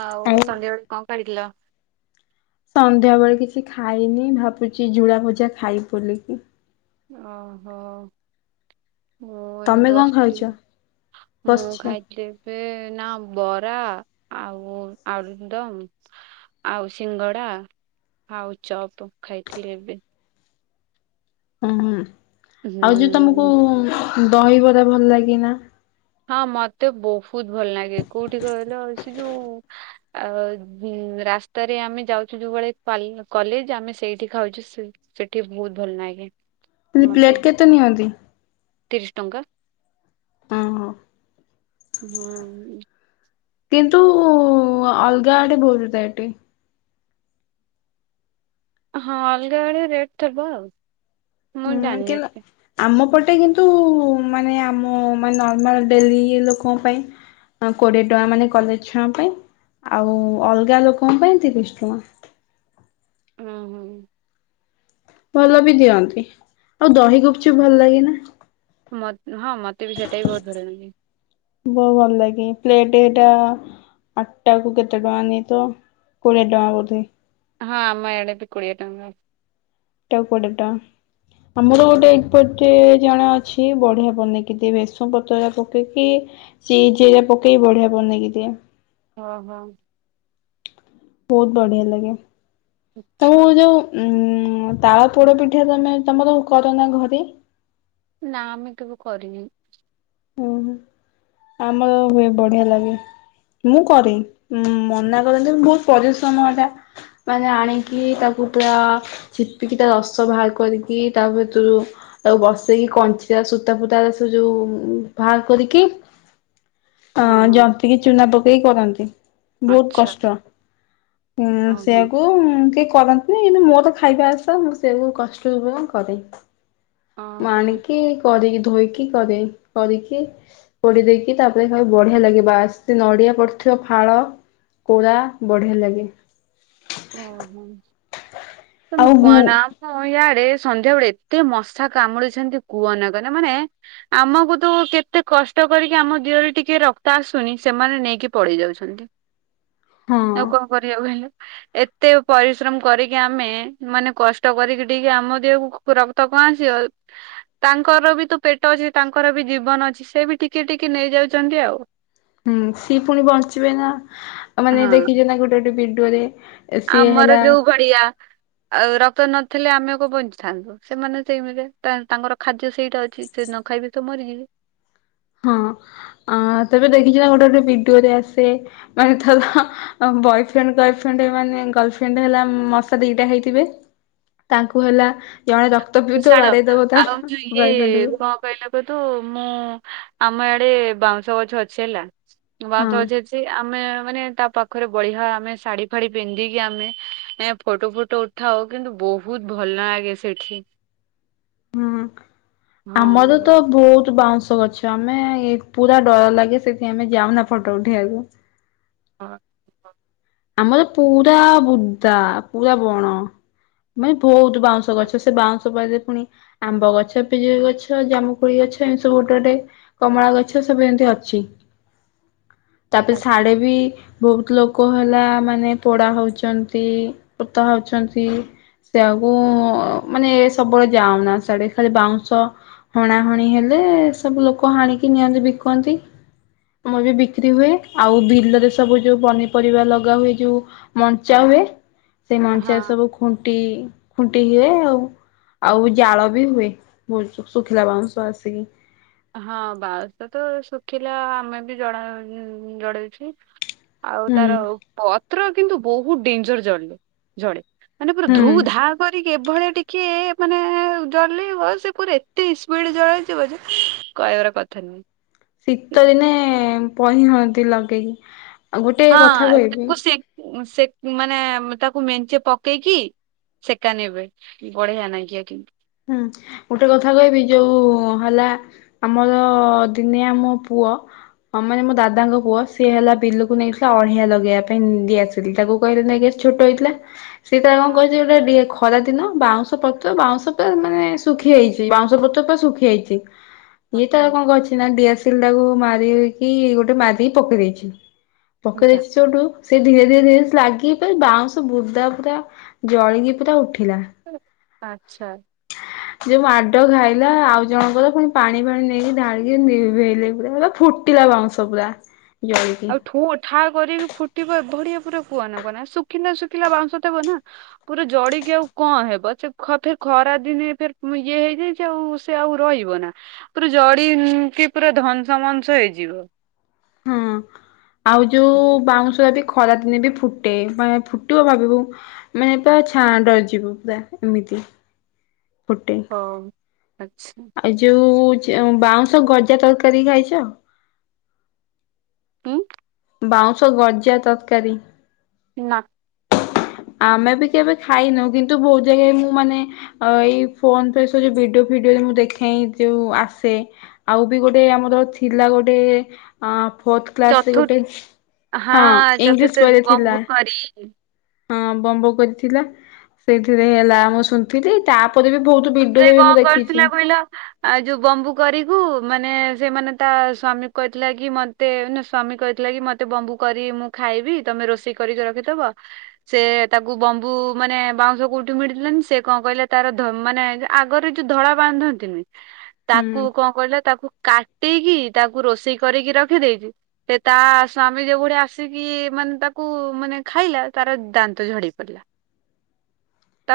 ଆଉ ସନ୍ଧ୍ୟାବେଳେ କଣ ପାଳିଥିଲ? ସନ୍ଧ୍ୟାବେଳେ କିଛି ଖାଇନି, ଭାବୁଛି ଝୁଳା ଭଜା ଖାଇବି ବୋଲିକି। ଓହୋ। ଓ ଏଇ ତମେ କଣ ଖାଉଛ? ବସିଥିଲି। ମୁଁ ବସିଛ ଖାଇ ଥିଲି ଏବେ, ନା ବରା ଆଉ ଆଳୁଦମ୍ ଆଉ ସିଙ୍ଗଡା, ଆଉ ଚପ ଖାଇଥିଲି ଏବେ। ଓ ହୁଁ। ଆଉ ଯୋଉ ତମକୁ ହୁଁ। ଦହିବରା ଭଲ ଲାଗେ ନା? ହଁ ମତେ ବହୁତ ଭଲ ଲାଗେ। କୋଉଠି କହିଲ ସେ ଯୋଉ ଆ ହୁଁ, ରାସ୍ତାରେ ଆମେ ଯାଉଛୁ ଯୋଉ ବଳେ ପାଲ୍ କଲେଜ୍ ଆମେ ସେଇଠି ଖାଉଛୁ ସି ସେଠି ବହୁତ ଭଲ ନାଗେ। ସିଟି ପ୍ଲେଟ୍ କେତେ ନିଅନ୍ତି? ତିରିଶ ଟଙ୍କା। ଓହୋ ହୁଁ। କିନ୍ତୁ [inaudible] ଉ ଅଲଗା ଆଡ଼େ ଭୁଲ୍ ଥାଏଟି। ହଁ ଅଲଗା ଆଡ଼େ ରେଟ୍ ଥିବ ଆଉ। ମୁଁ ହୁଁ ଜାଣିନି କିନ୍ତୁ ଏତେ। ଆମ ପଟେ କିନ୍ତୁ ମାନେ ଆମ ମାନେ ନର୍ମାଲ ଡେଲି ଇଏ ଲୋକଙ୍କ ପାଇଁ କୋଡିଏ ଟଙ୍କା ମାନେ କଲେଜ ଛୁଆଙ୍କ ପାଇଁ, ଆଉ ଅଲଗା ଲୋକଙ୍କ ପାଇଁ ତିରିଶ ଟଙ୍କା। ହଁ ହୁଁ। ଭଲ ବି ଦିଅନ୍ତି। ଆଉ ଦହି ଗୁପଚୁପ୍ ଭଲ ଲାଗେ ନା? ମତ୍ ହଁ ମତେ ବି ସେଟା ବି ବହୁତ ଭଲ ନାଗେ। ବହୁ ଭଲ ଲାଗେ। ପ୍ଲେଟ ଏଟା ଆଠଟାକୁ କେତେ ଟଙ୍କା ନେଇଥବ, ତ କୋଡିଏ ଟଙ୍କା ବୋଧେ? ହଁ, ଆମ ଇଆଡ଼େ ବି କୋଡ଼ିଏ ଟଙ୍କା। ଗୋଟାକୁ କୋଡ଼ିଏ ଟଙ୍କା। ଆମର ଗୋଟେ ଏପଟ ଟେ ଜଣେ ଅଛି ବଢିଆ ବନେଇକି ଦିଏ। ବେସୁନ ପତ୍ର ହେରିକା ପକେଇକି ଚିଜ୍ ହେରିଆ ପକେଇ ବଢିଆ ବନେଇକି ଦିଏ। ହଁ ହଁ। ବହୁତ ବଢିଆ ଲାଗେ। ତୁ ଆଚ୍ଛା ଯୋଉ ଉମ୍, ତାଳ ପୋଡ ପିଠା ତମେ ତମର କର ନା ଘରେ? ନା, ଆମେ କେବେ କରିନି। ଓହୋ [inaudible] ଆମର ହୁଏ, ବଢିଆ ଲାଗେ। ମୁଁ କରେ, ମ-ମନା କରନ୍ତି ବହୁତ ପରିଶ୍ରମ ଏଟା। ମାନେ ଆଣିକି ତାକୁ ପୁରା ଚିପିକି, ତା ରସ ବାହାର କରିକି ତା ଭିତୁରୁ ତାକୁ ବସେଇକି, କଞ୍ଚା ସୂତା ଫୁତାର ସେ ଯୋଉ ବାହାର କରିକି ହଁ ଅଁ ହଁ ଯନ୍ତିକି ଚୁନା ପକେଇ କରନ୍ତି, ବହୁତ ଆଚ୍ଛା କଷ୍ଟ। ହୁଁ ହଁ ହଁ ସେୟାକୁ ଉମ୍ କିଏ କରନ୍ତ ନାଇଁ ଏନ୍ତି ମୋର ତ ଖାଇବା ଆଶା ମୁଁ ସେୟାକୁ କଷ୍ଟ ହଉ ବରଂ କରେ। ମୁଁ ଓହୋ ଆଣିକି କରିକିି ଧୋଇକି କରେ। କରିକି, ପୋଡି ଦେଇକି ତାପରେ ଖାଉ ବଢିଆ ଲାଗେ, ବାସ୍ ଏତେ ନଡିଆ ପଡିଥିବ ଫାଳ କୋରା ବଢିଆ ଲାଗେ। ଓହୋ। ତମେ ଆଉ ଗୁ କୁଅନା ହଁ ୟାଡେ ସନ୍ଧ୍ୟା ବେଳେ ଏତେ ମଶା କାମୁଡିଛନ୍ତି କୁହ ନା କହିଲା ମାନେ ଆମକୁ ତୁ କେତେ କଷ୍ଟ କରିକି ଆମ ଦିହରେ ଟିକେ ରକ୍ତ ଆସୁନି ସେମାନେ ନେଇକି ପଳେଇ ଯାଉଛନ୍ତି। ହଁ ଆଉ କଣ କରିବାକୁ ହେଲେ ଏତେ ପରିଶ୍ରମ କରିକି ଆମେ ମାନେ କଷ୍ଟ କରିକି ଆମ ଦେହକୁ ରକ୍ତ ପହଞ୍ଚିବ ତାଙ୍କର ବି ତ ପେଟ ଅଛି, ତାଙ୍କର ବି ଜୀବନ ଅଛି, ସେ ବି ଟିକେ ଟିକେ ନେଇଯାଉଛନ୍ତି ଆଉ [inaudible] ସିଏ ପୁଣି ବଞ୍ଚିବେ ନା ମାନେ ହଁ ଦେଖିଛେ ନା ଗୋଟେ ଗୋଟେ ଭିଡିଓରେ ସିଏ ଆମର ହେଲା ଯୋଉ ଗଡିଆ ରକ୍ତ ନଥିଲେ ଆମକୁ ବଞ୍ଚିଥାନ୍ତୁ। ସେମାନେ ସେଇମିରେ ତାଙ୍କର ଖାଦ୍ୟ ସେଇଟା ଅଛି, ସେ ନ ଖାଇବି ତ ମରିଯିବେ। ହଁ ତେବେ ଦେଖିଛ ନା ଗୋଟେ ଗୋଟେ ଭିଡିଓରେ ଆସେ ମାନେ ତ ଥର ବୟ ଫ୍ରେଣ୍ଡ ଗଲଫ୍ରେଣ୍ଡ ମାନେ ଗର୍ଲଫ୍ରେଣ୍ଡ ହେଲା ମଶା ଦିଟା ହେଇଥିବେ ତାଙ୍କୁ ହେଲା ଜଣେ ହଉ ରକ୍ତପିଉଥିବ ଛାଡ ବାଡେଇ ଦବ ତା ବଏଫ୍ରେଣ୍ଡ କୁ କହିଲେ କହୁ ତୁ ମୁଁ ଆମ ଆଡେ ବାଉଁଶ ଗଛ ଅଛି ହେଲା। ବାଂଉସ ହଁ ଗଛ ଅଛି ଆମେ ମାନେ ତା ପାଖ ପାଖରେ ବଢ଼ିଆ ଆମେ ଶାଢୀ ଫାଢୀ ପିନ୍ଧିକି ଆମେ ଫୋଟ ଫୁଟୋ ଉଠାଉ, ବହୁତ ଭଲ ଆଗେ ସେଇଠି ହୁଁ। ଆମର ହଁ। ତ ବହୁତ ବାଉଁଶ ଗଛ ଆମେ ପୁରା ଡର ଲାଗେ ସେଠି ଆମେ ଯାଉନା ଫଟୋ ଉଠେଇବାକୁ ହଁ ଆମର ପୁରା ବୁଦା, ପୁରା ବଣ ମାନେ ବହୁତ ବାଉଁଶ ଗଛ ସେ ବାଉଁଶ ପାଦେ ପୁଣି ଆମ୍ବ ଗଛ, ପିଜୁଳି ଗଛ, ଜାମୁକୁଳି ଗଛ ଏମତି ସବୁ ଗୋଟେ ଗୋଟେ କମଳା ଗଛ ସବୁ ଏମତି ଅଛି [inaudible] ତାପରେ ସାଡେ ବି ବହୁତ ଲୋକ ଭଲା ମାନେ ପୋଡା ହଉଛନ୍ତି, ପୋତା ହଉଛନ୍ତି ସେ ଆକୁ ମାନେ ସବୁବେଳେ ଯାଉନା ସେଆଡେ ଖାଲି ବାଉଁଶ ହଣା ହଣି ହେଲେ ସବୁ ଲୋକ ହାଣିକି ନିଅନ୍ତି ବିକନ୍ତି ମୁଁ ବି ବିକ୍ରି ହୁଏ, ଆଉ ବିଲରେ ସବୁ ଯୋଉ ପନି ପରିବା ଲଗା ହୁଏ ଯୋଉ ମଞ୍ଚା ହୁଏ, ସେଇ ମଞ୍ଚା ହଁ ସବୁ ଖୁଣ୍ଟି ଖୁଣ୍ଟି ହୁଏ ଆଉ ଆଉ ଜାଳ ବି ହୁଏ ଶୁଖିଲା ବାଉଁଶ ଆସିକି ହଁ ବାଉଁଶ ତ ଶୁଖିଲା ଆମେ ବି ଜଡ଼ା ହୋଇ ଜଡେଇଚି। ଆଉ ହୁଁ ତାର ପତ୍ର କିନ୍ତୁ ବହୁ ଡେଞ୍ଜର୍ ଜଡ଼ି ଜଡ଼ି ମାନେ ପୁରା ଧୁ ହୁଁ। ଧା ପରିକି ଏଭଳିଆ ଟିକେ ମାନେ ଡଲେଇବ ସେ ପୁରା ଏତେ ଇସପଏଡ୍ ଜଳିଯିବଜେ କହିବାର କଥା ନୁହେଁ ଶୀତ ଦିନେ ପହିଁ ହୁଅନ୍ତି ଲଗେଇ ଆଉ ଗୋଟେ କଥା କହିବି। ମୁଁ ସେ ମାନେ ତାକୁ ମେଞ୍ଚେ ପକେଇକି ସେକା ନେବେ ବଢ଼ିଆ ନାଗିବ କି ହୁଁ ଗୋଟେ କଥା କହିବି ଯୋଉ ହେଲା। ଆମର ଦିନେ ଆମ ପୁଅ ହଁ ମାନେ ମୋ ଦାଦାଙ୍କ ପୁଅ ସିଏ ହେଲା ବିଲକୁ ନେଇଥିଲା ଅଳିହା ଲଗେଇବାପାଇଁ ଡିଆସ ରିତାକୁ କହିଲେ ନେଇକି ଆ ଛୋଟ ହେଇଥିଲା। ସେ ତା କଣ କହିଛି ଗୋଟେ ଡିଏ ଖରାଦିନ ବାଉଁଶ ପତ୍ର ବାଉଁଶ ମାନେ ଶୁଖିଯାଇଛି ବାଉଁଶ ପତ୍ର ପୁରା ଶୁଖିଯାଇଛି। ଇଏ ତାର ଆଚ୍ଛା କଣ କରିଛ ନା ଡିଆ ତିଲ୍ ଟାକୁ ମାରିକି ଗୋଟେ ମାରଦି ପକେଇଦେଇଛି। ଯା। ପକେଇଦେଇଛି ଯୋଉଠୁ ସେ ଧୀରେ ଧୀରେ ଧୀରେ ଲାଗିକି ବାଉଁଶ ବୁଦା ପୁରା ଜଳିକି ପୁରା ଉଠିଲା। ଆଚ୍ଛା ଯୋଉ ମାଡ଼ ଖାଇଲା ଆଉଜଣଙ୍କର ଫୁଣି ପାଣି ଫାଣି ନେଇକି ଢାଳିକି ନିଭେଇଲେ ପୁରା ଏରା ଫୁଟ୍ ଟିଲା ବାଉଁଶ ପୁଳା ଜଳିକି। ଠୋ ଠା କରିକି ଫୁଟିବ ଏଭଳିଆ ପୁରା କୁହନା କୁହନା ଶୁଖିଲା ଶୁଖିଲା ବାଉଁଶ ତେବନା ପୁରା ଜଡିକି ଆଉ କଣ ହେବ ସେ ଖ ଫେର୍ ଖରାଦିନେ ଫେର୍ ଇଏ ହେଇଯାଇଛି ସେ ଆଉ ସେ ଆଉ ରହିବା ନା ପୁରା ଜଡ଼ି କିଂ ପୁରା ଧନସ ମନସ ହେଇଯିବ। ହଁ। ଆଉ ଯୋଉ ବାଉଁଶ ବି ଖରା ଦିନେ ବି ଫୁଟେ ମାନେ ଫୁଟିବ ଭାବିବୁ ମାନେ ପୁଆ ଛାଆଁ ଡରିଯିବୁ ପୁରା ଏମିତି। ହଁ ଆଚ୍ଛା। ଏ ଯୋଉ ଚେ ବାଉଁଶ ଗଜା ତରକାରୀ ଖାଇଚ। ହୁଁ। ବାଉଁଶ ଗଜା ତରକାରୀ। ନା। ଆମେ ବି କେବେ ଖାଇନୁ କିନ୍ତୁ ବହୁତ ଜାଗାକୁ ମୁ ମାନେ ଆ ଏଇ ଫୋନ୍ ତ ସବୁ ଭିଡ଼ିଓ ଫିଡ଼ିଓ ବି ମୁଁ ଦେଖେଁ ଏଇ ଯୋଉ ଆସେ। ଆଉ ବି ଗୋଟେ ଆମର ଥିଲା ଗୋଟେ ହଁ ଫୋଥ୍ କ୍ଲାସ୍ ରେ ଚତୁର୍ ଗୋଟେ ହଁ ଇଂଲିଶ ବହିରେ ଥିଲା। [unintelligible] ହଁ ବମ୍ବ କରିଥିଲା ସେଇଥିରେ ହେଲା ମୁଁ ଶୁ ଥିଲି ତାପରେ ବି ବହୁତ୍ ଭିଡ଼ ହୁଏ ମୁଁ ଦେଖିଚି। ପିଲ ଆଉ ଯୋଉ ବମ୍ବୁ କରିକୁ ମାନେ ସେମାନେ ତା ସ୍ଵାମୀକୁ କହିଥିଲା କି ମତେ ସ୍ଵାମୀ କହିଥିଲା କି ମ ତେ ବମ୍ବୁ କରି ମୁଁ ଖାଇବି ତମେ ରୋଷେଇ କରି ଯ ରଖିଦବ। ସେ ତାକୁ ବମ୍ବୁ ମାନେ ବାଉଁଶ କୋଉଠି ମିଡ଼ିଲାନ ସେ କଣ କହିଲେ ତାର ଧ ମାନେ ଆଗରେ ଯୋଉ ଧଳା ବାନ୍ଧନ୍ତିନି ହୁଁ ତାକୁ କଣ କହିଲା ତାକୁ କାଟିକି ତାକୁ ରୋଷେଇ କରିକି ରଖିଦେଇଛି। ସେ ତା ସ୍ଵାମୀ ଯୋଉଭଳିଆ ଆସିକି ମାନେ ତାକୁ ମାନେ ଖାଇଲା ତାର ଦାନ୍ତ ଝଡ଼ି ପଡ଼ି। [unintelligible]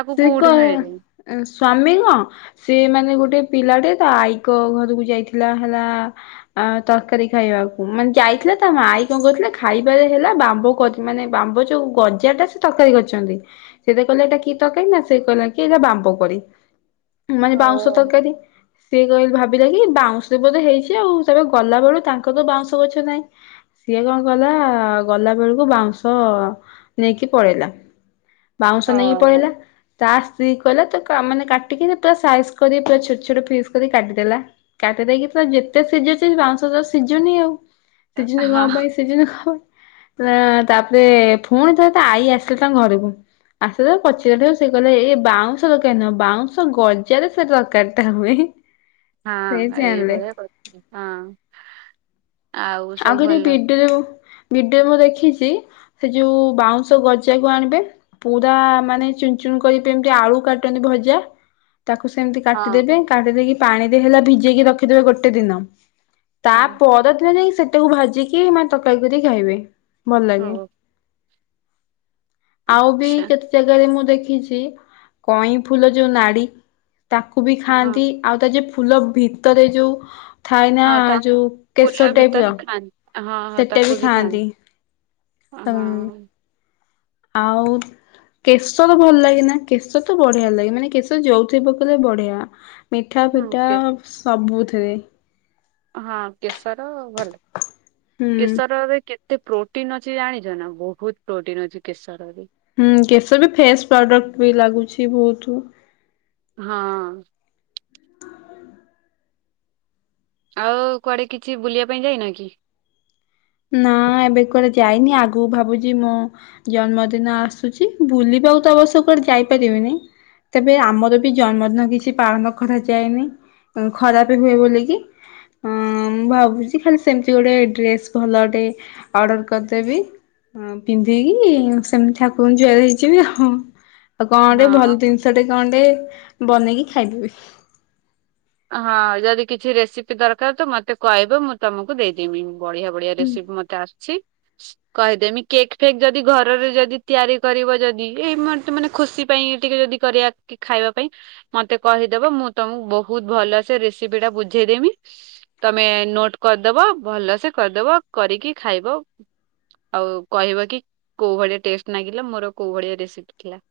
[unintelligible] ସେ ମାନେ ଗୋଟେ ପିଲାଟେ ତା ଆଈକ ଘରକୁ ଯାଇଥିଲା ହେଲା ଆ ତରକାରୀ ଖାଇବାକୁ ମାନେ ଯାଇଥିଲେ ତା ମାଇ କଣ କହୁଥିଲେ ଖାଇବାରେ ହେଲା ବାମ୍ୱ କରି ମାନେ ବାମ୍ବୁଚୁ ଗଜାଟେ ସେ ତରକାରି କରିଛନ୍ତି। ସେ ଦେଖିଲେ ଏଟା କି ତରକାରୀ ନା ସେ କହିଲା କି ଏଗା ବାମ୍ବ କରି ମାନେ ବାଉଁଶ ଓହୋ ତରକାରୀ। ସିଏ କହି ଭାବିଲେ କି ବାଉଁଶ ପରି ହେଇଚି ଆଉ ସେଣୁ ଗଲାବେଳୁ ତାଙ୍କର ତ ବାଉଁଶ ଗଛ ନାହିଁ। ସିଏ କଣ କଲା ଗଲା ବେଳକୁ ବାଉଁଶ ନେଇକି ପଳେଇଲା ବାଉଁଶ ନେଇକି ଓହୋ। ପଳେଇଲା ତା ସ୍ତ୍ରୀ କହିଲା ତ ମାନେ କାଟିକି ପୁରା ସାଇଜ କରି ପୁରା ଛୋଟ ଛୋଟ ପିସ୍ କରି କାଟିଦେଲା। କାଟି ଦେଇକି ତ ଯେତେ ସିଝୁଛି ବାଉଁଶ ତ ସିଝୁନି ଆଉ ସିଝୁନି କଣ ହଁ। ପାଇଁ। [unintelligible] ତାପରେ ପୁଣି ଥରେ ତା ଆଈ ଆସିଲେ ତାଙ୍କ ଘରକୁ ଆସିଲେ ପ ସେଟ ସେ କହେ ଏ ବାଉଁଶ ଦରକାର ନହିଁ ବାଉଁଶ ଗଜାରେ ସେ ତରକାରୀ ଟା ହୁଏ। ସେଇ ହଁ ଏଇ ଜାଣିଲେ। ଭଳିଆ କଥା ହଁ। ଆଉ ସବୁ କେତେ ଭଲ। ଭିଡିଓ ଭଡିଓ ମୁଁ ଦେଖିଛି ସେ ଯୋଉ ବାଉଁଶ ଗଜାକୁ ଆଣିବେ ପୁରା ମାନେ ଚୁନ ଚୁନ କରି ଯେମିତି ଆଳୁ କାଟନ୍ତି ଭଜା ତାକୁ ସେମିତି ହଁ କାଟିଦେବେ କାଟି ଦେଇକି ପାଣି ଦେଇ ହେଲା ଭିଜେଇକି ରଖିଦେବେ ଗୋଟେ ଦିନ ତା ହଁ ପରଦିନଯାଇକି ସେଟାକୁ ଭାଜିକି ମାନେ ତରକାରୀ କରିକି ଖାଇବେ। ଭଲ ଲାଗେ। ଓ ଆଉ ବି ଆଚ୍ଛା କେତେ ଜାଗାରେ ମୁଁ ଦେଖିଛି କଇଁ ଫୁଲ ଯୋଉ ନାଡି ତାକୁ ବି ହଁ ଖାଆନ୍ତି ଆଉ ତା ଯୋଉ ଫୁଲ ଭିତରେ ଯୋଉ ଥାଇ ନା ହଁ ଯୋଉ ତାକୁଲା କେଶ ବି ଟାଇପ ତା ର ଖାଆନ୍ତି ହଁ ହଁ ସେଟା ତାକୁ ବି ଖାଆନ୍ତି। ଥାନ୍ତି ହଁ। ଆଉ କେଶର ଭଲ ଲାଗେ ନା କେଶର ତ ବଢିଆ ଲାଗେ ମାନେ କେଶର ଯୋଉଥିରେ ପକେଇଲେ ବଢିଆ। ମିଠା ହୁଁ ଫିଠା କେ- ସବୁଥିରେ। ହଁ କେଶର ଭଲ ହୁଁ। କେଶରରେ କେ ତେ ପ୍ରୋଟିନ ଅଛି ଜାଣିଚ ନା ବହୁତ ପ୍ରୋଟିନ ଅଛି କେଶରରେ। ହୁଁ କେଶର ବି ଫେସ୍ ପ୍ରଡକ୍ଟ ବି ଲାଗୁଛି ବହୁତୁ। ହଁ। ଆଉ କୁଆଡେ କିଛି ବୁଲିବା ପାଇଁ ଯାଇନ କି। ନା ଏବେ କୁଆଡେ ଯାଇନି ଆଗକୁ ଭାବୁଛି ମୁଁ ଜନ୍ମଦିନ ଆସୁଚି ଭୁଲିବାକୁ ତ ଅବଶ୍ୟ କୁଆଡେ ଯାଇପାରିବିନି ତେବେ ଆମର ବି ଜନ୍ମଦିନ କିଛି ପାଳନ କରାଯାଏନି ଖରାପ ହୁଏ ବୋଲିକି ଅ ମୁଁ ଭାବୁଛି ଖାଲି ସେମିତି ଗୋଟେ ଡ୍ରେସ୍ ଭଲଟେ ଅର୍ଡର କରିଦେବି। ହଁ ପିନ୍ଧିକି ସେମ୍ତି ଠାକୁରଙ୍କୁ ଜୁହାର ହେଇଯିବି ଆଉ। ଆଉ କଣ ଟେ ହଁ ଭଲ ଜିନିଷ ଟେ କଣ୍ଟେ ବନେଇକି ଖାଇଦେବି। ହଁ ଯଦି କିଛି ରେସିପି ଦର୍କାର୍ ତ ମୋତେ କହିବ ମୁଁ ତମକୁ ଦେଇଦେମି ବଢିଆ ବଢିଆ ରେସିପି ମତେ ଆସ୍ଛି। କହିଦେମି କେକ୍ ଫେକ୍ ଯଦି ଘରରେ ଯଦି ତିଆରି କରିବ ଯଦି ଏଇ ମାନେ ଖୁସି ପାଇଁ ଟିକେ ଯଦି କରିବା ଖାଇବା ପାଇଁ ମତେ କହିଦେବ ମୁଁ ତମକୁ ବୋହୁ ବହୁତ୍ ଭଲ ସେ ରେସିପି ଟା ବୁଝେଇଦେମି ତମେ ନୋଟ୍ କରିଦବ ଭଲସେ କରିଦବ କରିକି ଖାଇବ ଆଉ କହିବ କି କୋଉ ଭଳିଆ ଟେଷ୍ଟ ଲାଗିଲା ମୋର କୋଉ ଭଳିଆ ରେସିପି ଥିଲା।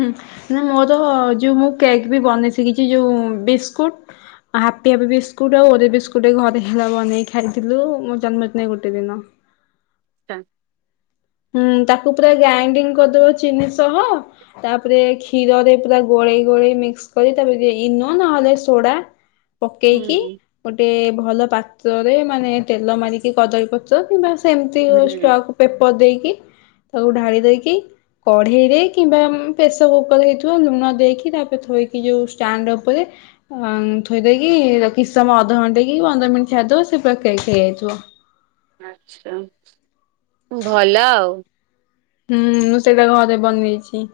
ହୁଁ ନା ମୋର ଯୋଉ ମୁଁ କେକ୍ ବି ବନେଇ ଶିଖିଛି ଯୋଉ ବିସ୍କୁଟ୍ ହାପି ହାପି ବିସ୍କୁଟ୍ ଆଉ ଓରିଓ ବିସ୍କୁଟ୍ ଘରେ ହେଲା ବନେଇ ଖାଇଥିଲୁ ମୋ ଜନ୍ମଦିନ ଗୋଟେ ଦିନ। [unintelligible] ହୁଁ ତାକୁ ପୁରା ଗ୍ରାଇଣ୍ଡିଙ୍ଗ କରିଦବ ଚିନି ସହ ତାପରେ କ୍ଷୀରରେ ପୁରା ଗୋଳେଇ ଗୋଳେଇ ମିକ୍ସ କରି ତାପରେ ଇନୋ ନହେଲେ ସୋଡା ଁ [inaudible] ପକେଇକି ଗୋଟେ ଭଲ ପାତ୍ରରେ ମାନେ ତେଲ ମାରିକି କଦଳୀ ପ ପାତ୍ର କିମ୍ବା ସେମ୍ତି ହୁଁ ଷ୍ଟକ୍ ପେପର୍ ଦେଇକି ତାକୁ ଢାଳି ଦେଇକି କଢେଇ ରେ କିମ୍ବା ପ୍ରେସ କୁକଲ୍ ହେଇଥିବ ଲୁଣ ଦେଇକି ତାପରେ ଥୋଇକି ଯୋଉ ଷ୍ଟାଣ୍ଡ ଉପରେ ଥୋଇଦେଇକି କି କିଛି ସମୟ ଅଧଘଣ୍ଟା କି ପନ୍ଦର ମିନିଟ୍ ଛାଡ଼ିଦେବ ସେ ପୁରା କେକ୍ ହେଇଯାଇଥିବ। ଆଚ୍ଛା ଭଲ ଆଉ। ହୁଁ ମୁଁ ସେଇଟା ଘରେ ବନେଇଚି।